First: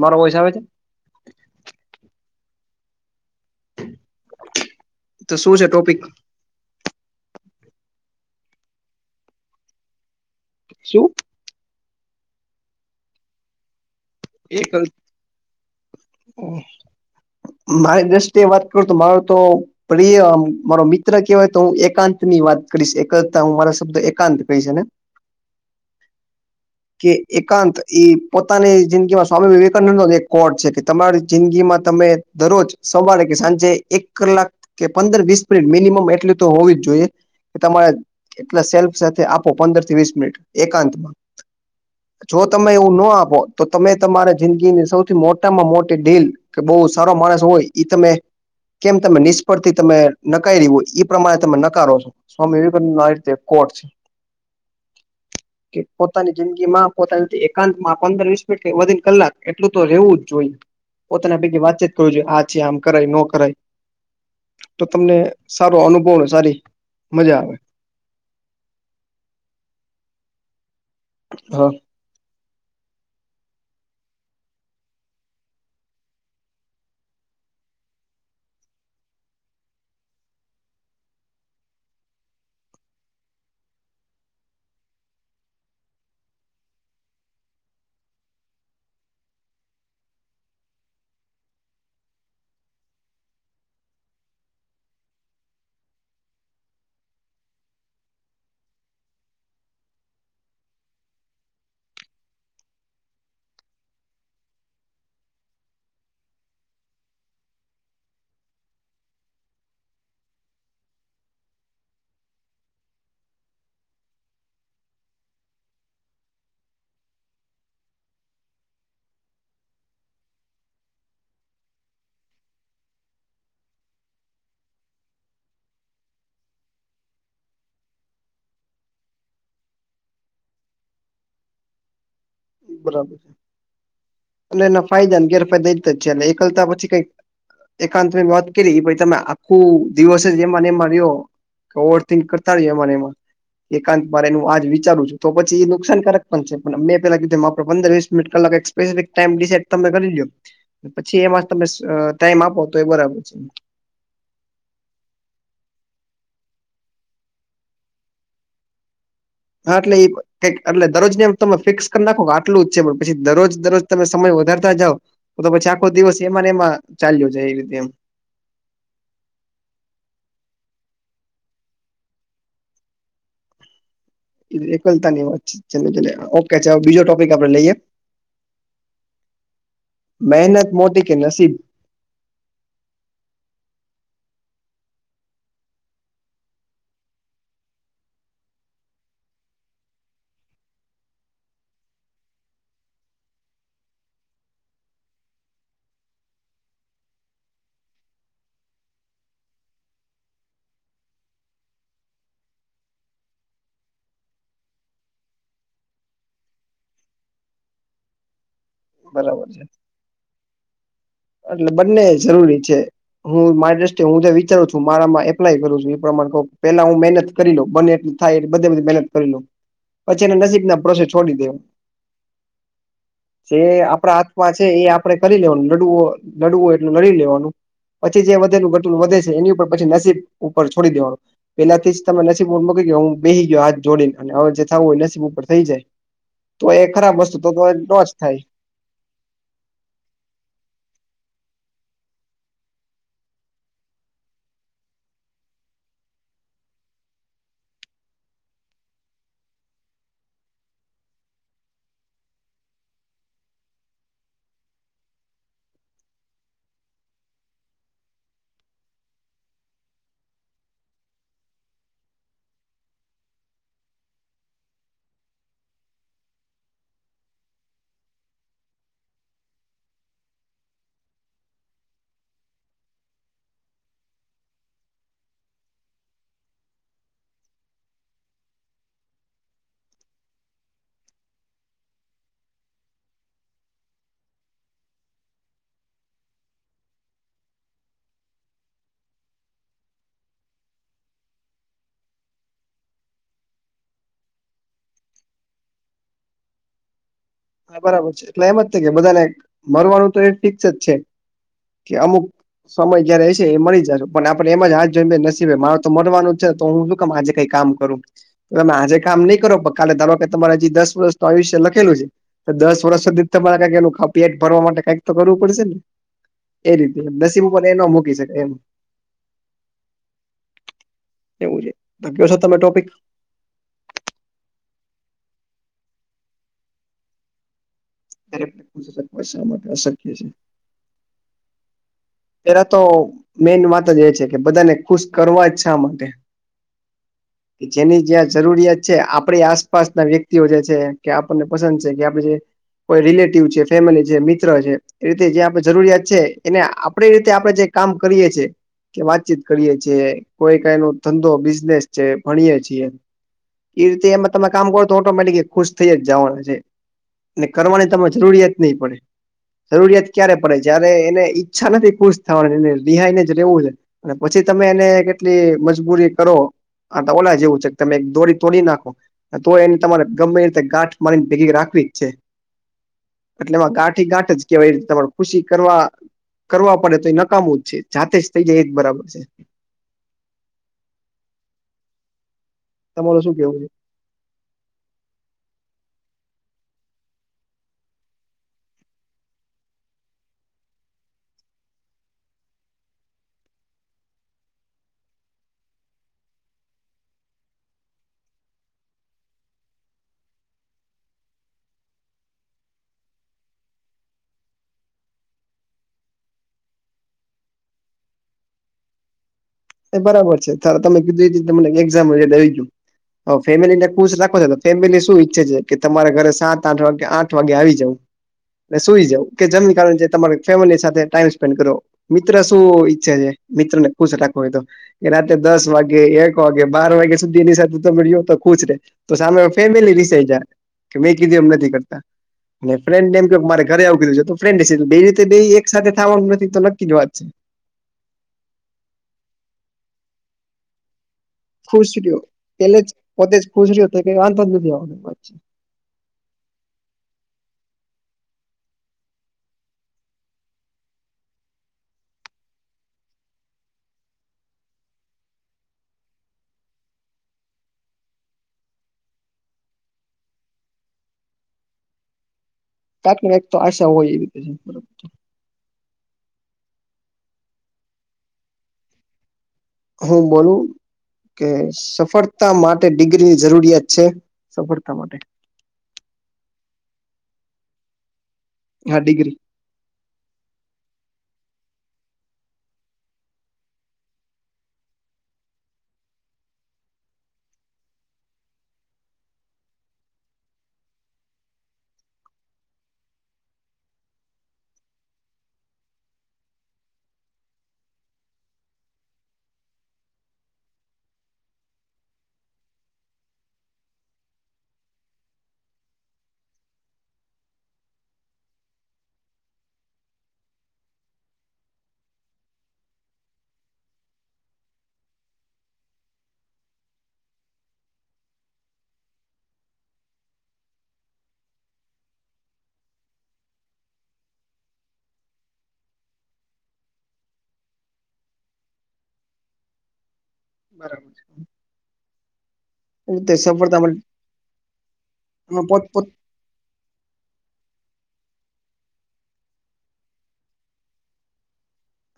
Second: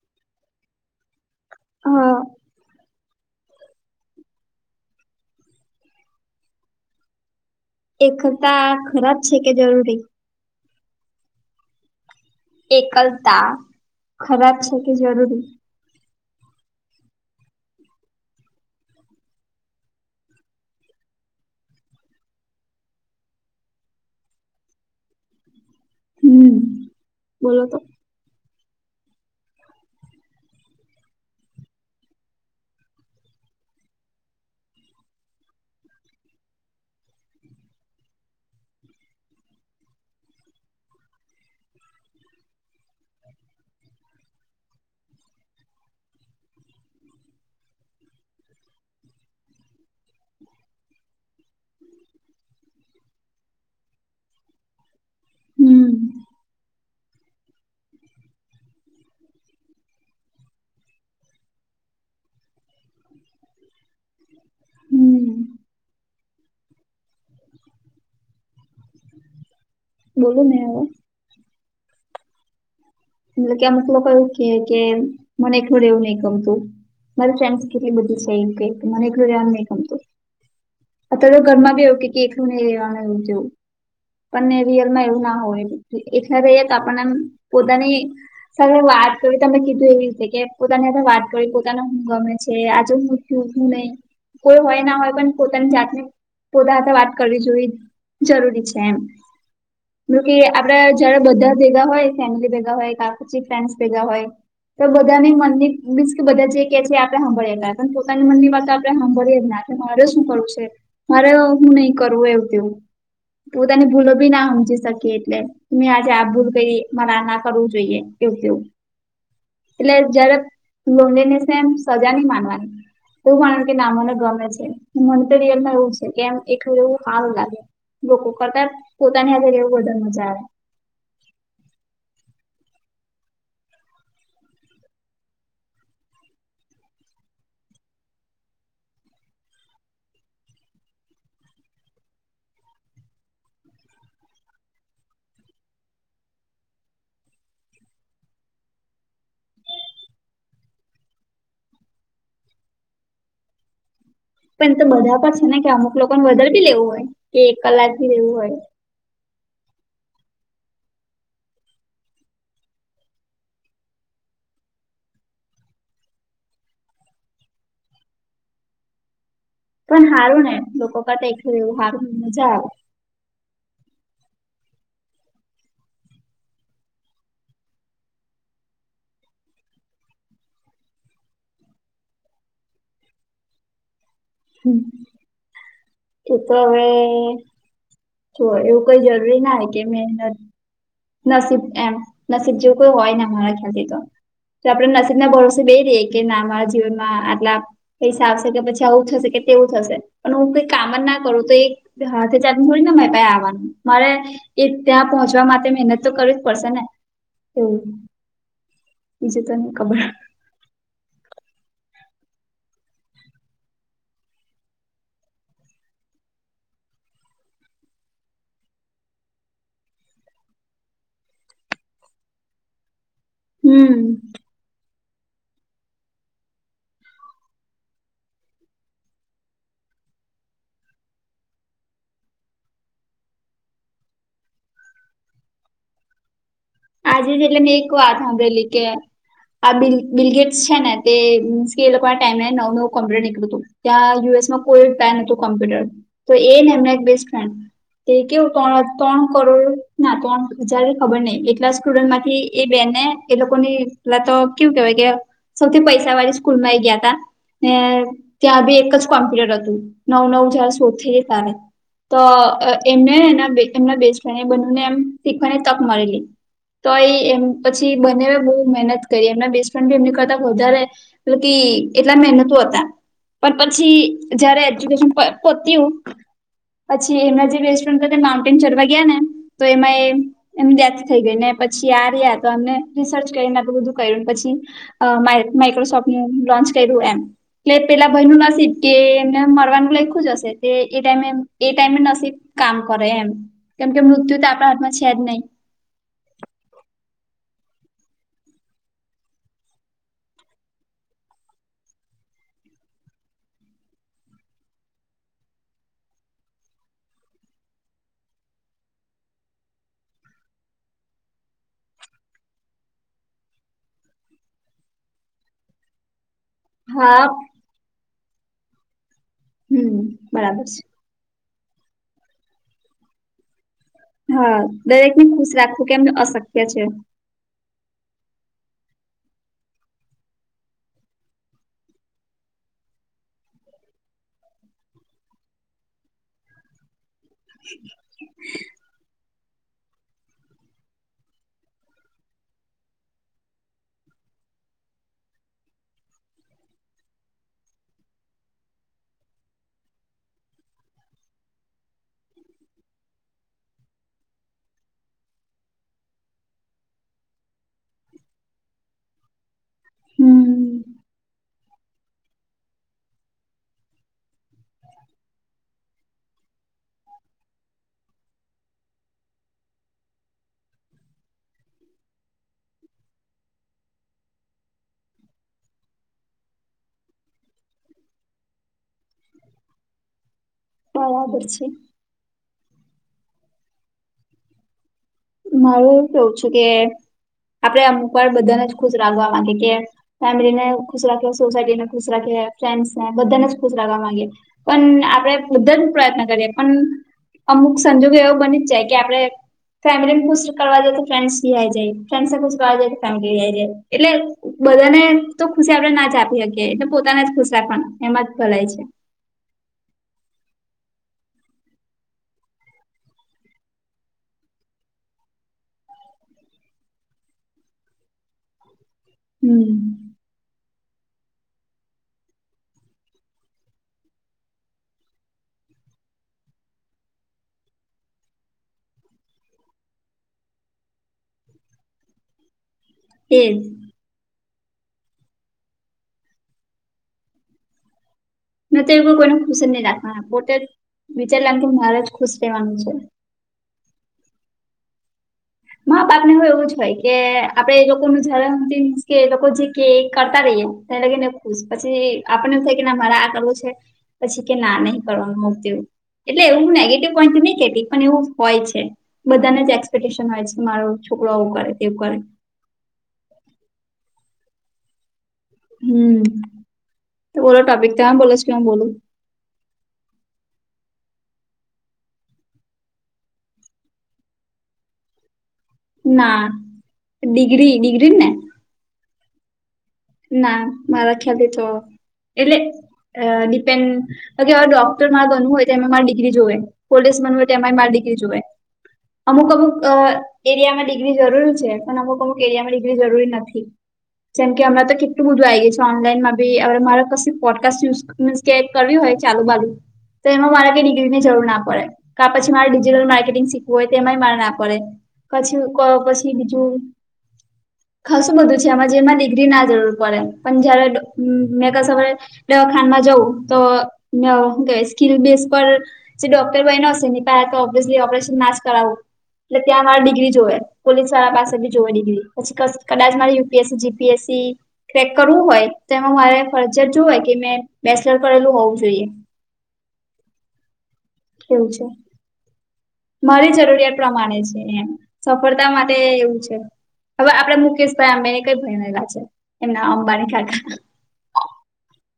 મારો વોઇસ આવે છે? હા તો શું છે? ટોપિક એકલતા ખરાબ છે. કે જરૂરી શું એકલતા ખરાબ એક છે. કે જરૂરી મારી દ્રષ્ટિએ વાત કરું તો મારુ તો પ્રિય મારો મિત્ર કહેવાય. તો હું એકાંત ની વાત કરીશ. એકલતા હું મારા શબ્દ એકાંત કહીશ. એને હમ કે બોલો એકાંત તો એ પોતાની જિંદગી સ્વામી વિવેકાનંદ નો જ એક કોડ છે. કે તમારી જિંદગીમાં તમે દરરોજ સવારે કે સાંજે એક કલાક કે પંદર-વીસ મિનિટ મિનિમમ એટલી તો હોવી જ જોઈએ કે તમારે એટલે સેલ્ફ સાથે આપો. પંદર થી વીસ મિનિટ એકાંતમાં જો તમે એવું ન આપો. તો તમે તમારી જિંદગીની સૌથી મોટામાં મોટી ઢીલ કે બહુ સારો માણસ હોય ઈ તમે કેમ! તમે નિષ્ફળ થી તમે નકારી હોય. એ પ્રમાણે તમે નકારો છો સ્વામી વિવેકાનંદ નો આ રીતે કોડ છે. કે હમ પોતાની જિંદગી માં પોતાની એકાંત માં પંદર વીસ મિનિટ... વધીને કલાક એટલું તો રહેવું જ જોઈએ. પોતાના ભેગી વાતચીત કરવી જોઈએ આ છે. આમ કરાય, ન કરાય તો તમને હમ સારો અનુભવને સારી મજા આવે. બોલું ને હ હા મલ કે અમુક લોકો કે મને એકલુ રેવું નહીં ગમતું મારી ફ્રેન્ડસ કેટલી બધી છે એમ કે મને ઘરે આવું નથી ગમતું અત તો ઘરમાં બી આવુ કે એકલુ નહી રહેવાનું એવું તેવું આપને રિયલમાં એવું ના હોય એ આપણને પોતાની [inaudible] સાથે વાત કરી તમે કીધું એવી રીતે કે પોતાની સાથે વાત કરી પોતાને હું ગમે છે. આજે હું શું નહી કોઈ હોય ના હોય પણ પોતાની જાતને પોતા સાથે વાત કરવી જોવી જરૂરી છે. એમ એ કે આપડા જયારે બધા ભેગા હોય ફેમિલી ભેગા હોય કા પછી ફ્રેન્ડસ ભેગા હોય તો બધાની મનની બી કેધા જે ક છે. એ આપણે સાંભળેલા પોતાની મનની વાત આપણે સાંભળીએ જ ના મારે શું કરવું છે. મારે હું નહી કરવું એવું તેવું પોતાની ભૂલો બી ના સમજી શકી એટલે આજે આપ ભૂલ કરી મરા ના કરું જોઈએ એવું કેવું એટલે જય્યારે લોનલીલેશ ને સજા નહી માનવાની એવું કારણ કે ના મને ગમે છે મને તો રીયલમાં એવું છે. કેમ એવું સારું લાગે લોકો કરતા પોતાની હાથે એવું વધારે મજા આવે બરાબર છે અને એના ફાયદાને ગેરફાયદા એ જ છે. એટલે એકલતા પછી કઈક એકાંત વાત કરી ભાઈ તમે આખું દિવસે જ એમા એ એમા રિયો ઓવરથીક કરતા રએ એમા એમાં. એકાંત મારે નું આજ વિચારું છું તો પછી એ નુકસાનકારક પણ છે પણ અમે. પેલાી કીધું તેમ પંદર વિસ મિનિટ કલાક [unintelligible] તમે કરી દો. પછી એમાં તમે ટાઈમ આપો તો એ બરાબર છે. પણ તો બધા પર છે ને કે અમુક લોકોને બદલ ભી લેવું હોય કે એક કલાક ભી લેવું હોય. હા એટલે કઈક એટલે દરરોજ ને આમ તમે ફિક્સ કરી નાખો કે આટલું જ છે પણ પછી દરરોજ દરરોજ તમે સમય વધારતા જાવ. તો તો પછી આખો દિવસ એમાંને એમાં ચાલ્યો છે એવી રીતે એમ. પણ હારું ને લોકો કરતા એખલુ રેવું હારું મજા આવે. એકલતા ની વાત છે છેલ્લે છેલ્લે ઓકે બીજો ટોપિક આપને લઈએ. મહેનત મોટી કે નસીબ. હમ્મ તે તો હવે જો એવું કઈ જરૂરી ના હોયે કે મહેનત. નસીબ એમ નસીબ જેવું કોઈ હોય ને અમારા ખ્યાથી તો. તો આપડણે નસીબ ના ભરોસેો બે રહીએ કે ના મારા જીવનમાં આટલા. પૈસા આવશે કે પછી આવું થશે કે તેવું થશે પણ હું કઈ કામન ના કરું તો એક. થી ચાર મળડીને મે આવવાનું મારે એ ત્યાં પહોંચવા માટે. મહેનત તો કરવી જ પડશે ને એવું બરાબર બીજું છે. તન ખબર. એટલે બંને જરૂરી છે. હું મારી દ્રષ્ટ હું વિચારું છું મારામાં એપ્લાય કરું છું એ પ્રમા પેલા હું મહેનત. કરી લો બને એટલું થાય એટ બધ બધી મહેનત કરી લો. પછી એને નસીબ ના ભરોસે છોડી દે. જે હમ આપણા હાથમાં છે એ આપડે કરી લેવાનું લડુ. લડવું હોય એટલે લડી લેવાનું. પછી જે વધેલું ઘટલું વધે છે એની ઉપર પછી નસીબ ઉપર છોડી દેવાનું. પેલાથી જ તમે નસીબ ઉપર મૂકી ગયો હું બેહી ગયો હાથ જોડીને અને હવે જે થવું હોય નસીબ ઉપર થઈ જાય. તો એ ખરાબ આજે વસ્તુ જ તો એટલે તો મેં ન એક જ વાત થાય. સાંભળેલી કે. આ બલ બિલગેટ્સ છે ને તે મીન્સ કે એ લોકો ટાઈમે નવ નવું કોમ્પ્યુટર કળું હતું. ત્યાં યુએસમાં કોઈ પેન હતું કોમ્પ્યુટર તો એ ને એમને એક બેસ્ટ ફ્રેન્ડ તે કેવું ત્રણ ત્રણ કરોડ ના ત્રણ હજાર ખબર નહિ એટલા સ્ટુડન્ટ માંથી એ બેને એ લોકોની પેલા તો કેવું કેહેવાય કે સૌથી પૈસા વાળી સ્કૂલમાં ઈ ગયા તા ત્યાં ત્યાં બી એક જ કોમ્પ્યુટર હતું નવ નવ જાર શોથી ત્યારે તો એમને હે એમના બેસ્ટ ફ્રેન્ડ બનને એમ શીખવાની તક મળેલી. તો ઈ એમ પછી બને બહુ મહેનત કરી એમના બેસ્ટફ્રેન્ડી એમ કરતાં વધારે તો તે એટલા મહેનતો હતા. પણ પછી જયારે એજ્યુકેશન પ પત્યું પછી એમના જે બેસ્ટ ફ્રેન્ડ કરતા માઉન્ટેન ચડવા ગયા ને તો એમાં એ એમની ડેથ થઈ ગઈ ને પછી આ રહ્યા તો એમને રિસર્ચ કરીને આટલું બધું કર્યુંને પછી અ માં માઇક્રોસોફ્ટનું લોન્ચ કર્યું એમ. એટલે પેલા ભાઈ નું નસીબ કે એમને મરવાનું લખું જ હશે કે એ ટાઈમે એ ટાઈમે નસીબ કામ કરે એમ કેમ કે મૃત્યુ તો આપણા હાથમાં છે જ નહી. હા બરાબર છે એટલે એમ જ છે કે બધાને મરવાનું તો એ ફિક્સ જ છે કે અમુક સમય કય્યારે એ છે એ મરી જશે કે પણ આપડણે એમ જ હા જોય નસીબ માણસ તો મરવાનું છે તો હું મા જઈ કામ કરું તમે આજે કામ નહીં કરો પણ કાલે ધારો કે તમારે હજી દસ વર્ષ તો આયુષ્ય લખેલું છે. દસ વર્ષ સુધી તમારે કઈક એનુ પેટ ભરવા માટે કંઈક તો કરવું પડશે ને. એ રીતે હા નસીબો પણ એનો મૂકી શકાય એમ. હમ્મ બરાબર છે. એવું છે તમે કયો છો ટોપિક? હા દરેક ને ખુશ રાખવું કે એમને અશક્ય છે. ત્યારે પૂછી શકાય માટે અશક્ય છે. પેલા તો મેન વાત જ એ છે કે બધાને ખુશ કરવા જ શા માટે? કે જેની જ્યાં જરૂરિયાત છે આપણી આસપાસ ના વ્યક્તિઓ જે છે કે આપણને પસંદ છે કે આપણે જે કોઈ રિલેટિવ છે, ફેમિલી છે, મિત્ર છે, એ રીતે જે આપણે જરૂરિયાત છે એને આ આપણી રીતે આપણે જે કામ કરીએ છીએ કે વાતચીત કરીયે છીએ કોઈ કંઈ નો ધંધો બિઝનેસ છે ભણીએ છીએ એ રીતે એમાં તમે કામ કરો તો ઓટોમેટિક ખુશ થઈ જવાનું છે. ને કરવાની તમે જરૂરિયાત નહીં પડે. જરૂરિયાત ક્યારે હમ પડે જ્યારે એને ઈચ્છા નથી ખુશ થવાની એને રિહાઈ ને જ રહેવું છે. અને પછી તમે એને કેટલી મજબૂરી કરો હા તો ઓલા જેવું છે તમે દોડી તોડી નાખો. તો એને તમારે ગમે રીતે ગાંઠ મારીને ભેગી રાખવી જ છે. એટલે એમાં ગાંઠી ગાંઠ જ કેવા એ રીતે તેમા ખુશી કરવા કરવા પડે તો એ નકામું જ છે જાતે જ થઇ જાય એ જ બરાબર છે. હા બરાબર છે. તમારુ શું કેવું છે? મારું એવું કેવું છું કે આપડે અમુક વાર બધાને જ ખુશ રાખવા માંગે કે ફેમિલી ને ખુશ રાખે સોસાયટી ને ખુશ રાખે ફ્રેન્ડ્સ ને બધાને જ ખુશ રાખવા માંગે. પણ આપડે બધા જ પ્રયત્ન કરીએ પણ અમુક સંજોગો એવો બની જ જાય કે આપણે ફેમિલી ખુસ કરવા જાય તો ફ્રેન્સ રિહાઈ જાય ફ્રેસે કરવા જાય તો ફેમિલી રિહાઈ જાય એટલે બધાને તો ખુશી આપડે ના જ આપી શકીએ એટલે પોતાને જ ખુશ રાખવા એમાં જ ભલાઈ છે. એ બરાબર છે તમે કીધું એ રીતે તમને એક્ઝામ યાદ આવી ગયું. અ ફેમિલી ને ખુશ રાખો છો તો ફેમિલી શું ઈચ્છે છે કે તમારે ઘરે સાત-આઠ વાગ્યે આઠ વાગે આવી જવું. ને સુઈ જવું કે હમ જમી ને તમે ફેમિલી સાથે ટાઈમ સ્પેન્ડ કરો. મિત્ર શું ઈચ્છે છે મિત્ર ને ખુશ રાખવું હોય તો એ રાત્રે દસ વાગે, એક વાગે, બાર વાગે સુધી એની સાથે તમે જો તો ખુશ રે. તો સામે ફેમિલી રિસાય જાય મેં કીધું એમ નથી કરતા. અને ફ્રેન્ડને એમ કે, એજ મારે ઘરે આવું કીધું છે, તો ફ્રેન્ડ બે રીતે બે એક સાથે થવાનું નથી, તો નક્કી વાત છે. ને તો એવું કોઈને ખુશ નહીં રાખવાના, પોતે વિચાર લેમ કે મારે જ રહ્યો ખુશ રહેવાનું પેલે જ છે. પોતે જ ખુશ રહેવાનો વાધો જ નથી આવવાનો. મા-બાપ ને હ, એવું જ હોય કે આપડે એ લોકો નુ કે એ લોકો જે કહે, કરતા રહીએ. ત્યારે એ ખુશ પછી આપણને એવું થાય કે, મારે આ કરવું છે. પછી કે, ના નહીં કરવાનું એટલે એવું હું નેગેટિવ પોઈન્ટ નહીં કેતી, પણ એવું હોય છે, બધાને જ એક્સપેક્ટેશન હોય છે. મારો છોકરો આવું કરે, તેવું કરે. કાંઈક ને કાંઈક તો આશા હોય. હમ્મ તો બોલો, ટોપિક તે બોલો કે હુ બોલું હું બોલું. કે, સફળતા માટે ડિગ્રીની જરૂરિયાત છે, સફળતા માટે. ના, ડિગ્રી ડિગ્રીને. હા, ડિગ્રી. ના, મારા ખ્યાલ તો એટલે ડીપેન. હ, હવે ડોક્ટર મા બનવું હોય તો એમાં મારી ડિગ્રી જોઈએ, પોલીસ બનવું હોય તો એમાં ડિગ્રી જોઈએ. અમુક-અમુક. એરિયામાં ડિગ્રી જરૂરી છે, પણ અમુક અમુક એરિયામાં ડિગ્રી જરૂરી નથી, જેમ કે હમણાં તો કેટલું બધું આ ગયું છે ઓનલાઈનમાં બી હ મારે ક પોડકાસ્ટ યુઝ મીન્સ કે કરવી હોય ચાલુ બાજુ તો એમાં મારા કે ડિગ્રીની જરૂર ના પડે ક પછી મારે ડિજિટલ માર્કેટિંગ શીખવું હોય તે એમાંય મારે ના પડે પછી પછી બીજું કાસું બધું છે આમાં જેમાં ડિગ્રી ના જરૂર બ પણ જ્યારે મે કસ દવાખામાં જવું તો સ્કીલ બેસ પર જે ડોક્ટર બનો હશે પ તો ઓબ્વિયસલી ઓપરેશન ના જ કરાવવું એટલે ત્યાં મારી ડિગ્રી જોવે પોલીસ વાળા પાસે બી જોવે ડિગ્રી પછી કદાચ મારી યુપીએસસી જીપીએસસી ક્રેક કરવું હોય તો એમાં મારે ફરજત જો હોય કે મેં બેચલર કરેલું હોવું જોઈએ ખરેખર એવુ છે મારી સફળતા જરૂરિયાત મળી પ્રમાણે છે એમ સફળતા પોત માટે પોત એવું છે હવે આપડ મુકેશભાઈ આંબેની કઈ બાયડેલા છે એમના અંબાની ખાતા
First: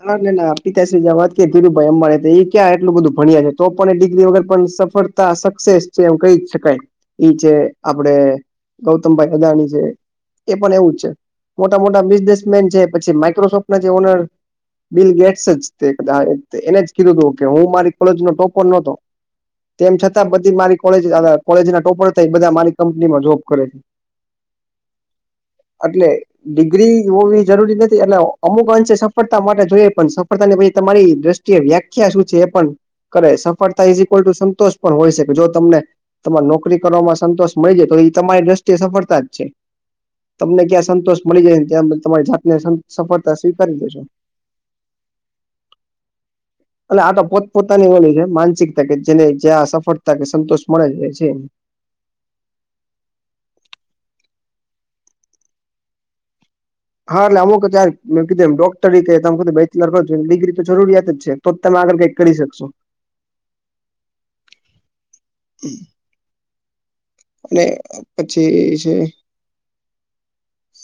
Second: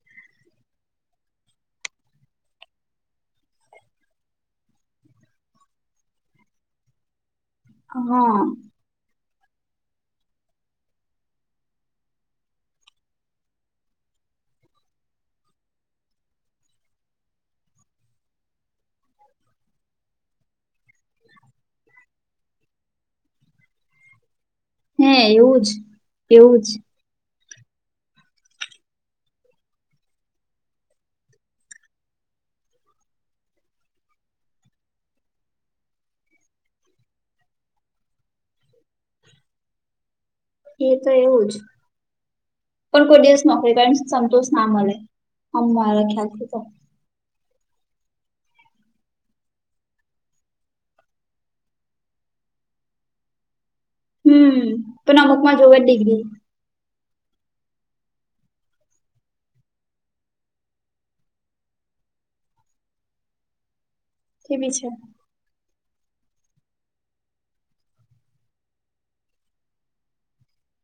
ના ના ના પિતાશ્રી વાત ધીરુભાઈ અમા તો એ ક્યા એટલું બધું ભણ્યા છે તો પણ એ ડિગ્રી વગર પણ સફળ સક્સેસ છે એમ કહી શકાય છે આપડે હા ગૌતમભાઈ અદાણી છે એ પણ એવું જ છે મોટા મોટા બિઝનેસમેન છે પછી માઈક્રોસોફ્ટ ના જે ઓનર બિલ ગેટ્સ તે કદાચ એને કીધું હતું કે હું મારી કોલેજ નો ટોપર નતો તેમ છતાં બધી મારી કોલેજ કોલેજ ના ટોપર થઈ બધા મારી કંપનીમાં જોબ કરે છે હે એવું જ એટલે એવું જ ડિગ્રી હોવી જરૂરી નથી અને અમુક અંશેે સફળ માટે જોઈએ પણ સફળતા ની પછી તમારી દ્રષ્ટિએ વ્યાખ્યા શું છે એ પણ કરે સફળતા ઇઝઇક્વલ ટુ સંતોષ પણ હોય શકે જો તમને તમારે નોકરી કરવામાં સંતોષ મળી જ તો એ તમારી દ્રષ્ટિએ સફળતા જ છ તમને ક્યાં એ તો સંતોષ મળી એવું જ જાયને ત્યાં તમારી જાતને સફળતા સ્વીકારી દેજો [unintelligible] અમ મારા ખ્યાલથી તો એટલે આ તો પોતપોતાની હોની છે માનસિકતા કે જેને જ્યા આ સફળતા કે સંતોષ મળે છે છે હમ્મ તોના અમુક માં જોવે ડિગ્રી હા એટલે અમુક યાર કીધૂ એમ ડોક્ટર રીતે તમ બેચલર કરો છો ડિગ્રી તો જરૂરિયાત જ છે તો તમે આગળ કંઈક કરી શકશો કેવી છે. [unintelligible] અને પછી [unintelligible]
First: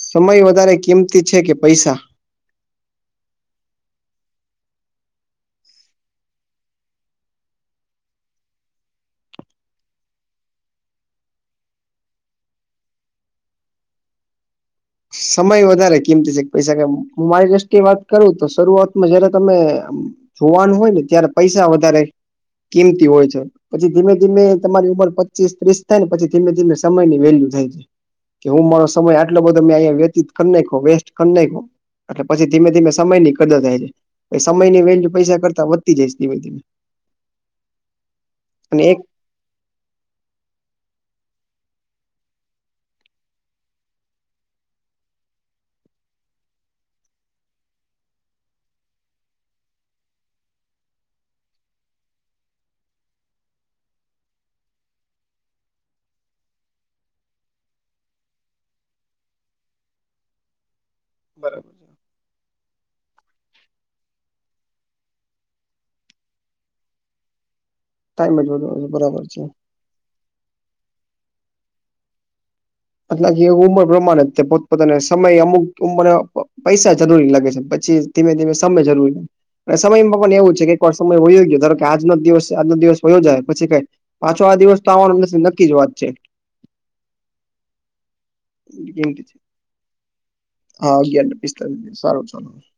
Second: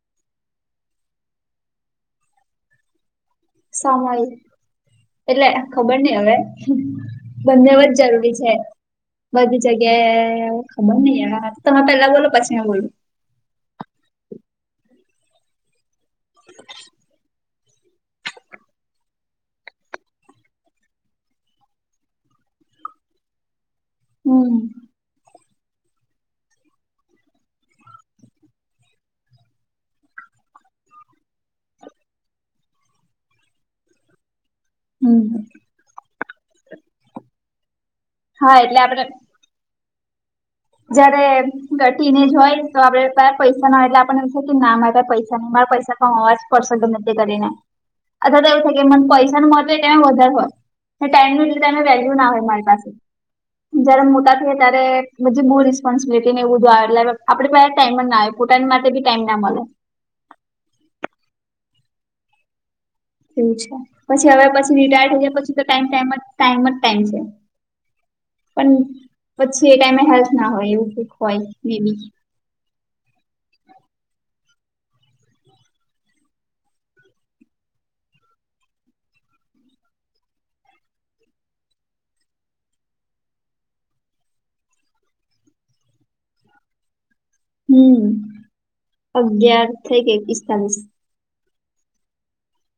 સમય વધારે કિંમતી છે, કે પૈસા. સમય. એટલે ખબર નઈ હવે બંનેવ જ જરૂરી છે. બધી જગ્યા ખબર નઈ તમે પેલા બોલો પછી એ બોલો. સમય વધારે કિમતી છે, પૈસા [unintelligible] મારી દ્રષ્ટિએ વાત. કરું તો શરૂઆતમાં જયારે તમે જોવાનું હોય ને ત્યારે પૈસા વધારે. કિંમતી હોય છે, પછી ધીમે ધીમે હમ તમારી ઉંમર. પચીસ ત્રીસ થાય ને પછી ધીમે ધીમે સમય ની વેલ્યુ થાય જાય કે હું મારો સમય આટલો બધો મેં. વ્યતીત કરી નાખો વેસ્ટ કરી નાખો એટલે પછી ધીમે ધીમે સમય નની કરર થાય છે. સમયની વેલ્યુ હમ પૈસા કરતા વધતી જાયશ ધીમે ધીમે હા એટલે અને આપડે એક. જયારે ટીનેજ હોય તો આપડે તાર પૈસા ના એટલે આપણને એ છે, કે ના મારે પૈસા ન મારા પૈસા. હ અવાજ પડશે નથી કરીને અથવા તો એવું થાય કે મને પૈસા ન મો હો કે વધારે હોય. ટાઈમની લી એમે વેલ્યુ ના હોય મારી પાસે જયારે [unintelligible] ત્યારે. [unintelligible] રિસ્પોન્સબિલિટી ને એ બું આવે લ આપડે ટાઈમ ના આવે પોતાની માટે બી ટાઈમ ના મળે. બરાબર. એવું છે, પછી હવે પછી રિટાયર થઈ જાય પછી તો [unintelligible] ટાઈમ જ ટાઈમ છે. ટાઈમ જ પણ બરાબર છે પછી એ ટાઈમે હેલ્થ ના હોય એવું હોય મે બી. [unintelligible] કે ઉંમર પ્રમાણે જ પોતપોતાને સમય અમુક ઉંમર પૈસા જરૂરી લાગે છે, પછી. ધીમે ધીમે સમય જરૂરી. લાગે સમયમાં પણ એવું છે, કે કો સમય હોયો ગયો [unintelligible] કે આજનો દિવસ આજનો દિવસ હોયો જાય પછી કઈ. પાછો આ દિવસ તો આવવાનો નક્કી જ વાત છે. હમ કેમ કે અગિયાર થઈ કે એકિસ્તાલીસ. [unintelligible] [unintelligible]